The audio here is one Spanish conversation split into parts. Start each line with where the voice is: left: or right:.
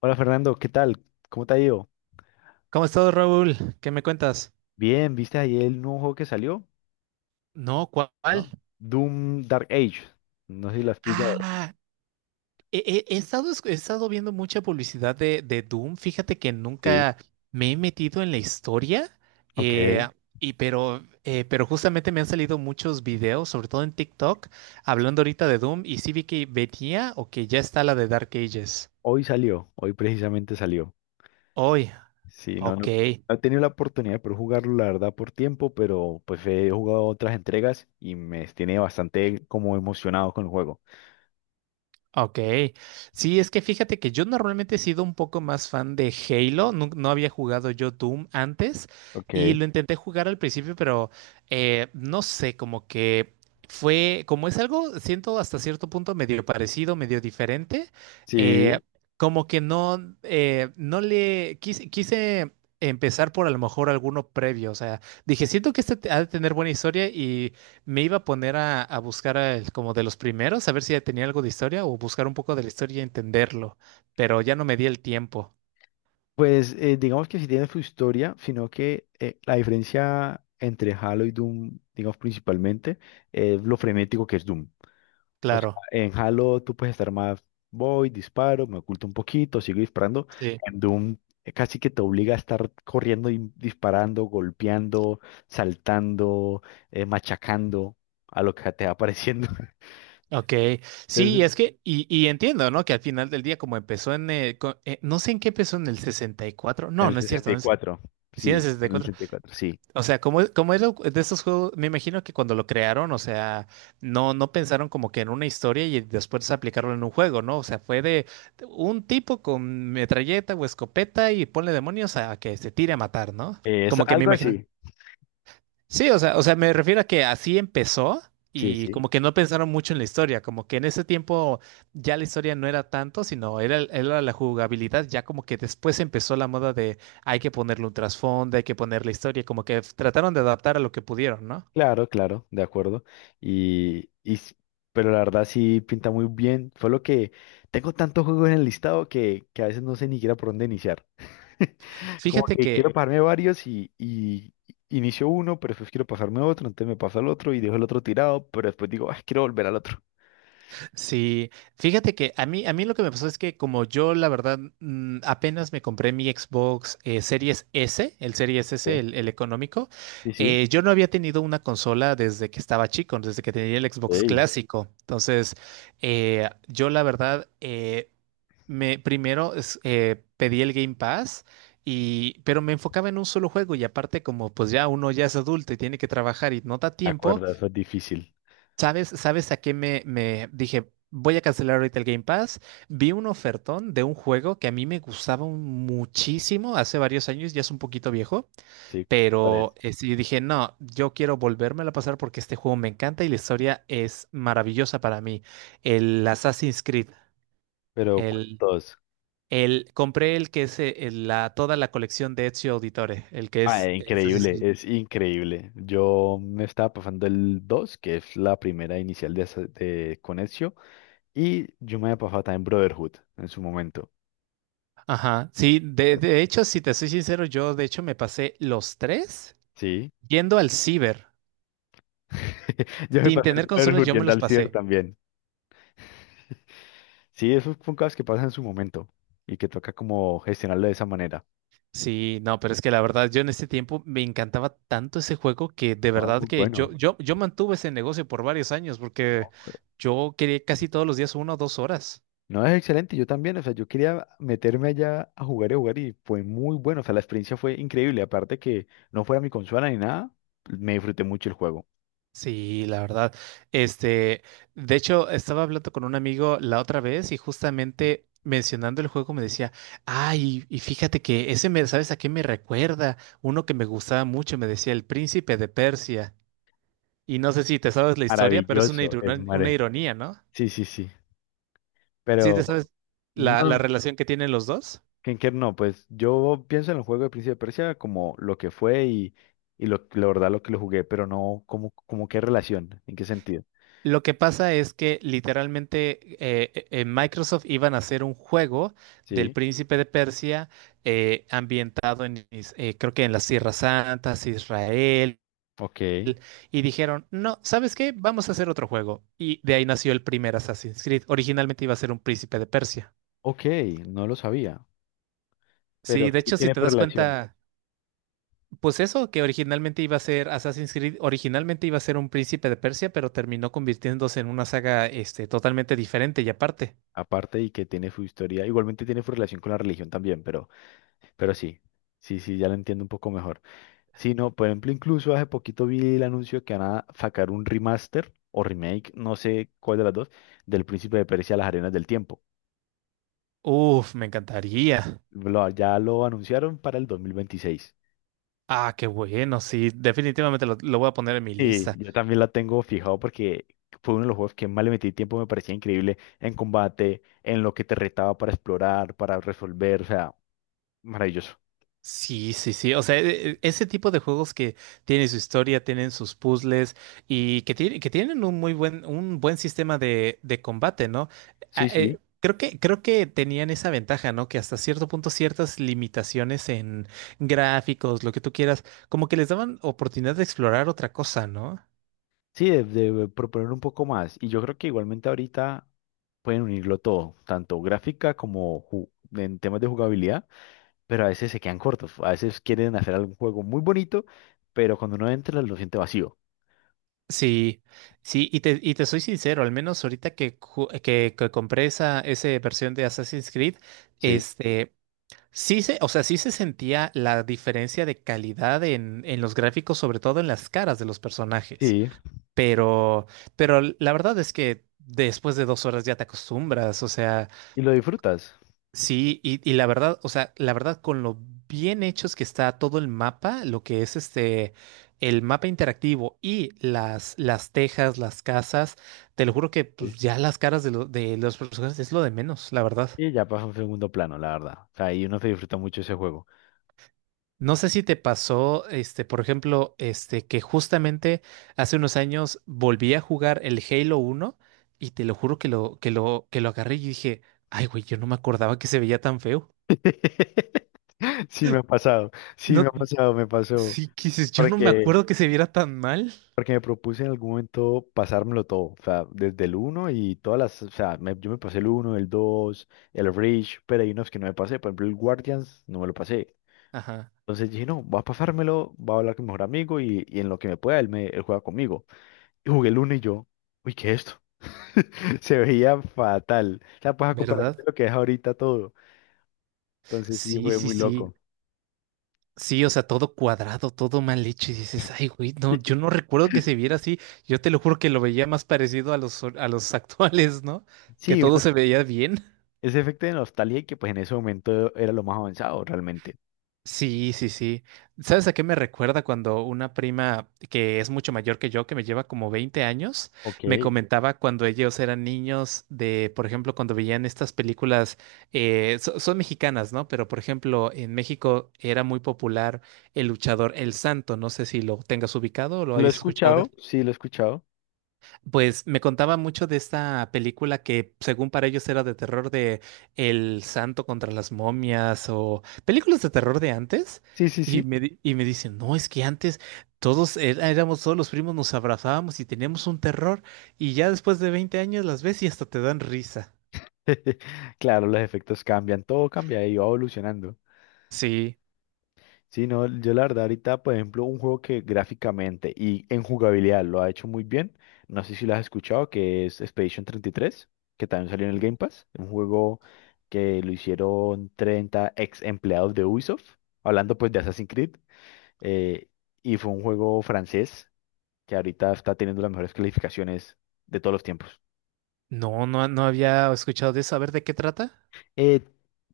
left: Hola Fernando, ¿qué tal? ¿Cómo te ha ido?
right: ¿Cómo estás, Raúl? ¿Qué me cuentas?
left: Bien, ¿viste ayer el nuevo juego que salió?
right: No, ¿cuál?
left: ¿No? Doom Dark Age. No sé si lo has pillado.
right: Ah, he estado, he estado viendo mucha publicidad de, Doom. Fíjate que
left: Sí.
right: nunca me he metido en la historia.
left: Ok.
right: eh, y pero justamente me han salido muchos videos, sobre todo en TikTok, hablando ahorita de Doom. Y sí vi que venía o que ya está la de Dark Ages.
left: Hoy salió, hoy precisamente salió.
right: Hoy,
left: Sí, no,
right: ok.
left: no, no he tenido la oportunidad de poder jugarlo, la verdad, por tiempo, pero pues he jugado otras entregas y me tiene bastante como emocionado con el juego.
right: Ok, sí, es que fíjate que yo normalmente he sido un poco más fan de Halo, no había jugado yo Doom antes y
left: Ok.
right: lo intenté jugar al principio, pero no sé, como que fue, como es algo, siento hasta cierto punto medio parecido, medio diferente, eh,
left: Sí.
right: como que no, no le quise, quise empezar por a lo mejor alguno previo, o sea, dije, siento que este ha de tener buena historia. Me iba a poner a, buscar a como de los primeros, a ver si tenía algo de historia o buscar un poco de la historia y entenderlo, pero ya no me di el tiempo,
left: Pues digamos que sí tiene su historia, sino que la diferencia entre Halo y Doom, digamos principalmente, es lo frenético que es Doom. O sea,
right: claro.
left: en Halo tú puedes estar más, voy, disparo, me oculto un poquito, sigo disparando.
right: Sí.
left: En Doom casi que te obliga a estar corriendo y disparando, golpeando, saltando, machacando a lo que te va apareciendo.
right: Ok, sí,
left: Entonces,
right: es que, y entiendo, ¿no? Que al final del día, como empezó en, no sé en qué, empezó en el 64,
left: en
right: no,
left: el
right: no es
left: sesenta
right: cierto,
left: y
right: no es,
left: cuatro
right: sí, en el
left: sí, en el
right: 64.
left: 64 sí.
right: O sea, como era de estos juegos. Me imagino que cuando lo crearon, o sea, no, no pensaron como que en una historia y después aplicarlo en un juego, ¿no? O sea, fue de un tipo con metralleta o escopeta y ponle demonios a, que se tire a matar, ¿no?
left: Es
right: Como que me
left: algo
right: imagino.
left: así.
right: Sí, o sea, me refiero a que así empezó
left: Sí,
right: y
left: sí.
right: como que no pensaron mucho en la historia, como que en ese tiempo ya la historia no era tanto, sino era, era la jugabilidad, ya como que después empezó la moda de hay que ponerle un trasfondo, hay que poner la historia, como que trataron de adaptar a lo que pudieron, ¿no?
left: Claro, claro, de acuerdo. Y, y s- pero la verdad sí pinta muy bien. Fue lo que tengo tantos juegos en el listado que a veces no sé ni siquiera por dónde iniciar. Como
right: Fíjate
left: que
right: que
left: quiero pasarme varios y inicio uno, pero después quiero pasarme otro, entonces me paso al otro y dejo el otro tirado, pero después digo, ah, quiero volver al otro.
right: sí, fíjate que a mí, lo que me pasó es que como yo, la verdad, apenas me compré mi Xbox Series S, el Series S,
left: Sí,
right: el económico,
left: sí, sí.
right: yo no había tenido una consola desde que estaba chico, desde que tenía el Xbox
left: Ey,
right: clásico. Entonces, yo la verdad, me primero pedí el Game Pass y pero me enfocaba en un solo juego y aparte como pues ya uno ya es adulto y tiene que trabajar y no da
left: me
right: tiempo.
left: acuerdo, eso es difícil.
right: ¿Sabes a qué me dije? Voy a cancelar ahorita el Game Pass. Vi un ofertón de un juego que a mí me gustaba muchísimo hace varios años, ya es un poquito viejo,
left: Sí,
right: pero
left: parece.
right: sí dije, no, yo quiero volvérmelo a pasar porque este juego me encanta y la historia es maravillosa para mí. El Assassin's Creed,
left: Pero
right: el,
left: ¿cuántos?
right: el compré el que es toda la colección de Ezio Auditore, el que
left: Ah,
right: es Assassin's
left: increíble,
right: Creed.
left: es increíble. Yo me estaba pasando el 2 que es la primera inicial de, de Conexio, y yo me había pasado también Brotherhood en su momento.
right: Ajá, sí, de hecho, si te soy sincero, yo de hecho me pasé los tres.
left: Sí.
right: Yendo al ciber,
left: Yo me
right: sin
left: pasé el
right: tener consolas,
left: Brotherhood
right: yo me
left: yendo
right: los
left: al ciber
right: pasé.
left: también. Sí, esos son cosas que pasan en su momento y que toca como gestionarlo de esa manera.
right: Sí, no, pero es que la verdad, yo en este tiempo me encantaba tanto ese juego que de
left: Ah,
right: verdad
left: muy
right: que
left: bueno.
right: yo mantuve ese negocio por varios años
left: No,
right: porque yo quería casi todos los días una o dos horas.
left: no, es excelente, yo también, o sea, yo quería meterme allá a jugar y fue muy bueno, o sea, la experiencia fue increíble, aparte que no fuera mi consola ni nada, me disfruté mucho el juego.
right: Sí, la verdad. Este, de hecho, estaba hablando con un amigo la otra vez y justamente mencionando el juego me decía, ay, y fíjate que ese me, ¿sabes a qué me recuerda? Uno que me gustaba mucho, me decía El Príncipe de Persia. Y no sé si te sabes la historia, pero es una,
left: Maravilloso, es
right: una
left: mare.
right: ironía, ¿no?
left: Sí, sí, sí,
right: Sí,
left: pero
right: te sabes la,
left: no,
right: la relación que tienen los dos.
left: Kenker no, pues yo pienso en el juego de Príncipe de Persia como lo que fue y lo, la verdad lo que lo jugué, pero no como, como qué relación, en qué sentido.
right: Lo que pasa es que literalmente en Microsoft iban a hacer un juego del
left: Sí.
right: Príncipe de Persia ambientado en, creo que en las Tierras Santas, Israel,
left: Ok,
right: y dijeron, no, ¿sabes qué? Vamos a hacer otro juego. Y de ahí nació el primer Assassin's Creed. Originalmente iba a ser un Príncipe de Persia.
left: ok, no lo sabía, pero
right: Sí, de
left: sí
right: hecho, si
left: tiene
right: te
left: su
right: das
left: relación,
right: cuenta... Pues eso, que originalmente iba a ser Assassin's Creed, originalmente iba a ser un Príncipe de Persia, pero terminó convirtiéndose en una saga, este, totalmente diferente y aparte.
left: aparte y que tiene su historia, igualmente tiene su relación con la religión también, pero sí, sí, sí, ya lo entiendo un poco mejor. Sí, no, por ejemplo, incluso hace poquito vi el anuncio que van a sacar un remaster o remake, no sé cuál de las dos, del Príncipe de Persia, Las Arenas del Tiempo.
right: Uf, me encantaría.
left: Ya lo anunciaron para el 2026.
right: Ah, qué bueno, sí, definitivamente lo voy a poner en mi
left: Sí,
right: lista.
left: yo también la tengo fijado porque fue uno de los juegos que más le metí tiempo, me parecía increíble en combate, en lo que te retaba para explorar, para resolver, o sea, maravilloso.
right: Sí, sí, sí. O sea, ese tipo de juegos que tienen su historia, tienen sus puzzles y que, que tienen un muy buen, un buen sistema de, combate, ¿no?
left: Sí, sí.
right: Creo que, tenían esa ventaja, ¿no? Que hasta cierto punto ciertas limitaciones en gráficos, lo que tú quieras, como que les daban oportunidad de explorar otra cosa, ¿no?
left: Sí, de proponer un poco más. Y yo creo que igualmente ahorita pueden unirlo todo, tanto gráfica como en temas de jugabilidad, pero a veces se quedan cortos. A veces quieren hacer algún juego muy bonito, pero cuando uno entra lo siente vacío.
right: Sí, sí, y te soy sincero, al menos ahorita que, que compré esa versión de Assassin's Creed.
left: Sí.
right: Este, sí se, o sea, sí se sentía la diferencia de calidad en, los gráficos, sobre todo en las caras de los personajes.
left: Sí,
right: Pero, pero la verdad es que después de 2 horas ya te acostumbras. O sea,
left: y lo disfrutas.
right: sí, y la verdad, o sea, la verdad, con lo bien hechos que está todo el mapa, lo que es este, el mapa interactivo y las tejas, las casas, te lo juro que pues, ya las caras de, de los personajes es lo de menos, la verdad.
left: Y ya pasó a un segundo plano, la verdad. O sea, ahí uno se disfruta mucho ese juego.
right: No sé si te pasó, este, por ejemplo, este, que justamente hace unos años volví a jugar el Halo uno y te lo juro que lo agarré y dije, ay, güey, yo no me acordaba que se veía tan feo.
left: Sí me ha pasado, sí me ha
right: No,
left: pasado, me pasó.
right: sí, que dices, yo no me
left: Porque,
right: acuerdo que se viera tan mal.
left: porque me propuse en algún momento pasármelo todo. O sea, desde el uno y todas las. O sea, yo me pasé el uno el 2 el Reach, pero hay unos que no me pasé. Por ejemplo, el Guardians no me lo pasé.
right: Ajá,
left: Entonces dije, no, voy a pasármelo, voy a hablar con mi mejor amigo y en lo que me pueda, él, me, él juega conmigo. Y jugué el uno y yo, uy, ¿qué es esto? Se veía fatal. O sea, pues a comparación de
right: ¿verdad?
left: lo que es ahorita todo. Entonces sí
right: Sí,
left: fue
right: sí,
left: muy
right: sí.
left: loco.
right: Sí, o sea, todo cuadrado, todo mal hecho. Y dices, ay, güey, no, yo no recuerdo que se viera así. Yo te lo juro que lo veía más parecido a los actuales, ¿no? Que
left: Sí,
right: todo se veía bien.
left: ese efecto de nostalgia y que pues en ese momento era lo más avanzado realmente.
right: Sí, sí, sí. ¿Sabes a qué me recuerda cuando una prima que es mucho mayor que yo, que me lleva como 20 años,
left: Ok.
right: me comentaba cuando ellos eran niños de, por ejemplo, cuando veían estas películas, son mexicanas, ¿no? Pero, por ejemplo, en México era muy popular el luchador El Santo. No sé si lo tengas ubicado o lo
left: Lo he
right: hayas escuchado de...
left: escuchado, sí, lo he escuchado.
right: Pues me contaba mucho de esta película que según para ellos era de terror, de El Santo contra las momias, o películas de terror de antes.
left: Sí, sí,
right: Y
left: sí.
right: me, me dicen, no, es que antes todos éramos todos los primos, nos abrazábamos y teníamos un terror. Y ya después de 20 años las ves y hasta te dan risa.
left: Claro, los efectos cambian, todo cambia y va evolucionando.
right: Sí,
left: Sí, no, yo la verdad ahorita, por ejemplo, un juego que gráficamente y en jugabilidad lo ha hecho muy bien, no sé si lo has escuchado, que es Expedition 33, que también salió en el Game Pass, un juego que lo hicieron 30 ex empleados de Ubisoft, hablando pues de Assassin's Creed. Eh, y fue un juego francés que ahorita está teniendo las mejores calificaciones de todos los tiempos.
right: no, no había escuchado de eso. A ver, ¿de qué trata?
left: Eh,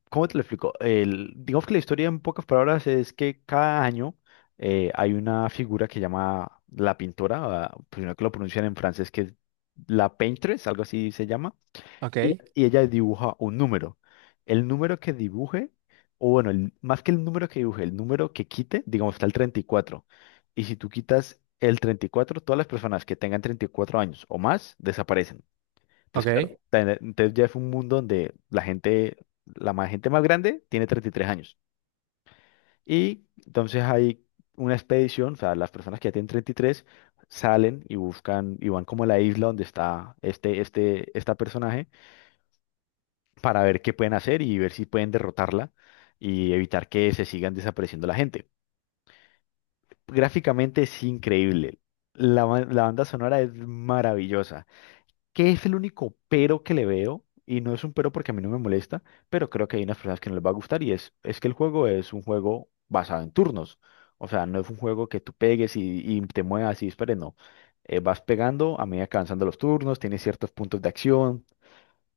left: ¿Cómo te lo explico? Digamos que la historia en pocas palabras es que cada año hay una figura que llama la pintora, ah, primero que lo pronuncian en francés, que es la Paintress, algo así se llama.
right: Ok,
left: Y ella dibuja un número. El número que dibuje, o bueno, más que el número que dibuje, el número que quite, digamos, está el 34, y si tú quitas el 34, todas las personas que tengan 34 años o más desaparecen. Entonces,
right: ok.
left: claro, entonces ya es un mundo donde la gente, gente más grande tiene 33 años. Y entonces hay una expedición, o sea, las personas que ya tienen 33 salen y buscan y van como a la isla donde está esta personaje para ver qué pueden hacer y ver si pueden derrotarla y evitar que se sigan desapareciendo la gente. Gráficamente es increíble. La banda sonora es maravillosa. ¿Qué es el único pero que le veo? Y no es un pero porque a mí no me molesta, pero creo que hay unas personas que no les va a gustar y es que el juego es un juego basado en turnos. O sea, no es un juego que tú pegues y te muevas y dispares, no. Vas pegando a medida que avanzando los turnos, tienes ciertos puntos de acción,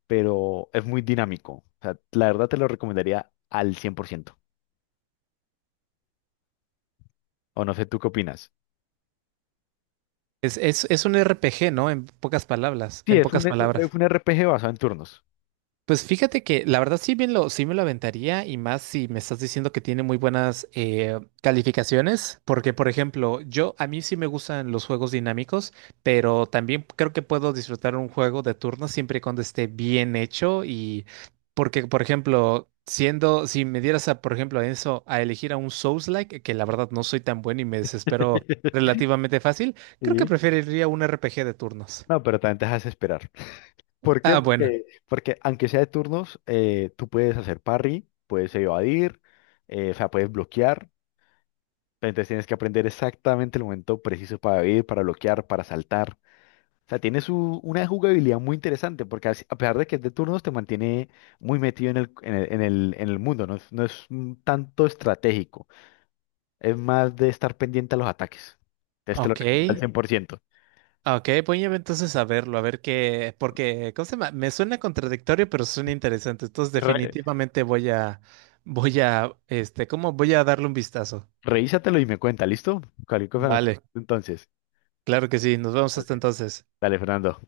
left: pero es muy dinámico. O sea, la verdad te lo recomendaría al 100%. O no sé, ¿tú qué opinas?
right: Es un RPG, ¿no? En pocas palabras,
left: Sí, es un, es un RPG basado en turnos.
right: pues fíjate que la verdad sí, sí me lo aventaría y más si me estás diciendo que tiene muy buenas calificaciones, porque por ejemplo, yo a mí sí me gustan los juegos dinámicos, pero también creo que puedo disfrutar un juego de turno siempre y cuando esté bien hecho. Y porque por ejemplo, si me dieras a por ejemplo a eso, a elegir a un Souls-like, que la verdad no soy tan bueno y me desespero relativamente fácil, creo que
left: Sí.
right: preferiría un RPG de turnos.
left: No, pero también te dejas esperar. ¿Por qué?
right: Ah, bueno,
left: Porque, porque aunque sea de turnos, tú puedes hacer parry, puedes evadir, o sea, puedes bloquear. Entonces tienes que aprender exactamente el momento preciso para evadir, para bloquear, para saltar. O sea, tiene su, una jugabilidad muy interesante, porque a pesar de que es de turnos, te mantiene muy metido en el mundo, no es, no es un tanto estratégico, es más de estar pendiente a los ataques. Entonces te lo
right: ok.
left: recomiendo al 100%.
right: Ah, ok, voy a entonces a verlo, a ver qué, porque, ¿cómo se llama? Me suena contradictorio, pero suena interesante. Entonces,
left: Re-
right: definitivamente voy a, este, ¿cómo? Voy a darle un vistazo.
left: Revísatelo y me cuenta, ¿listo? Cualquier cosa
right: Vale,
left: Entonces,
right: claro que sí. Nos vemos hasta entonces.
left: dale, Fernando.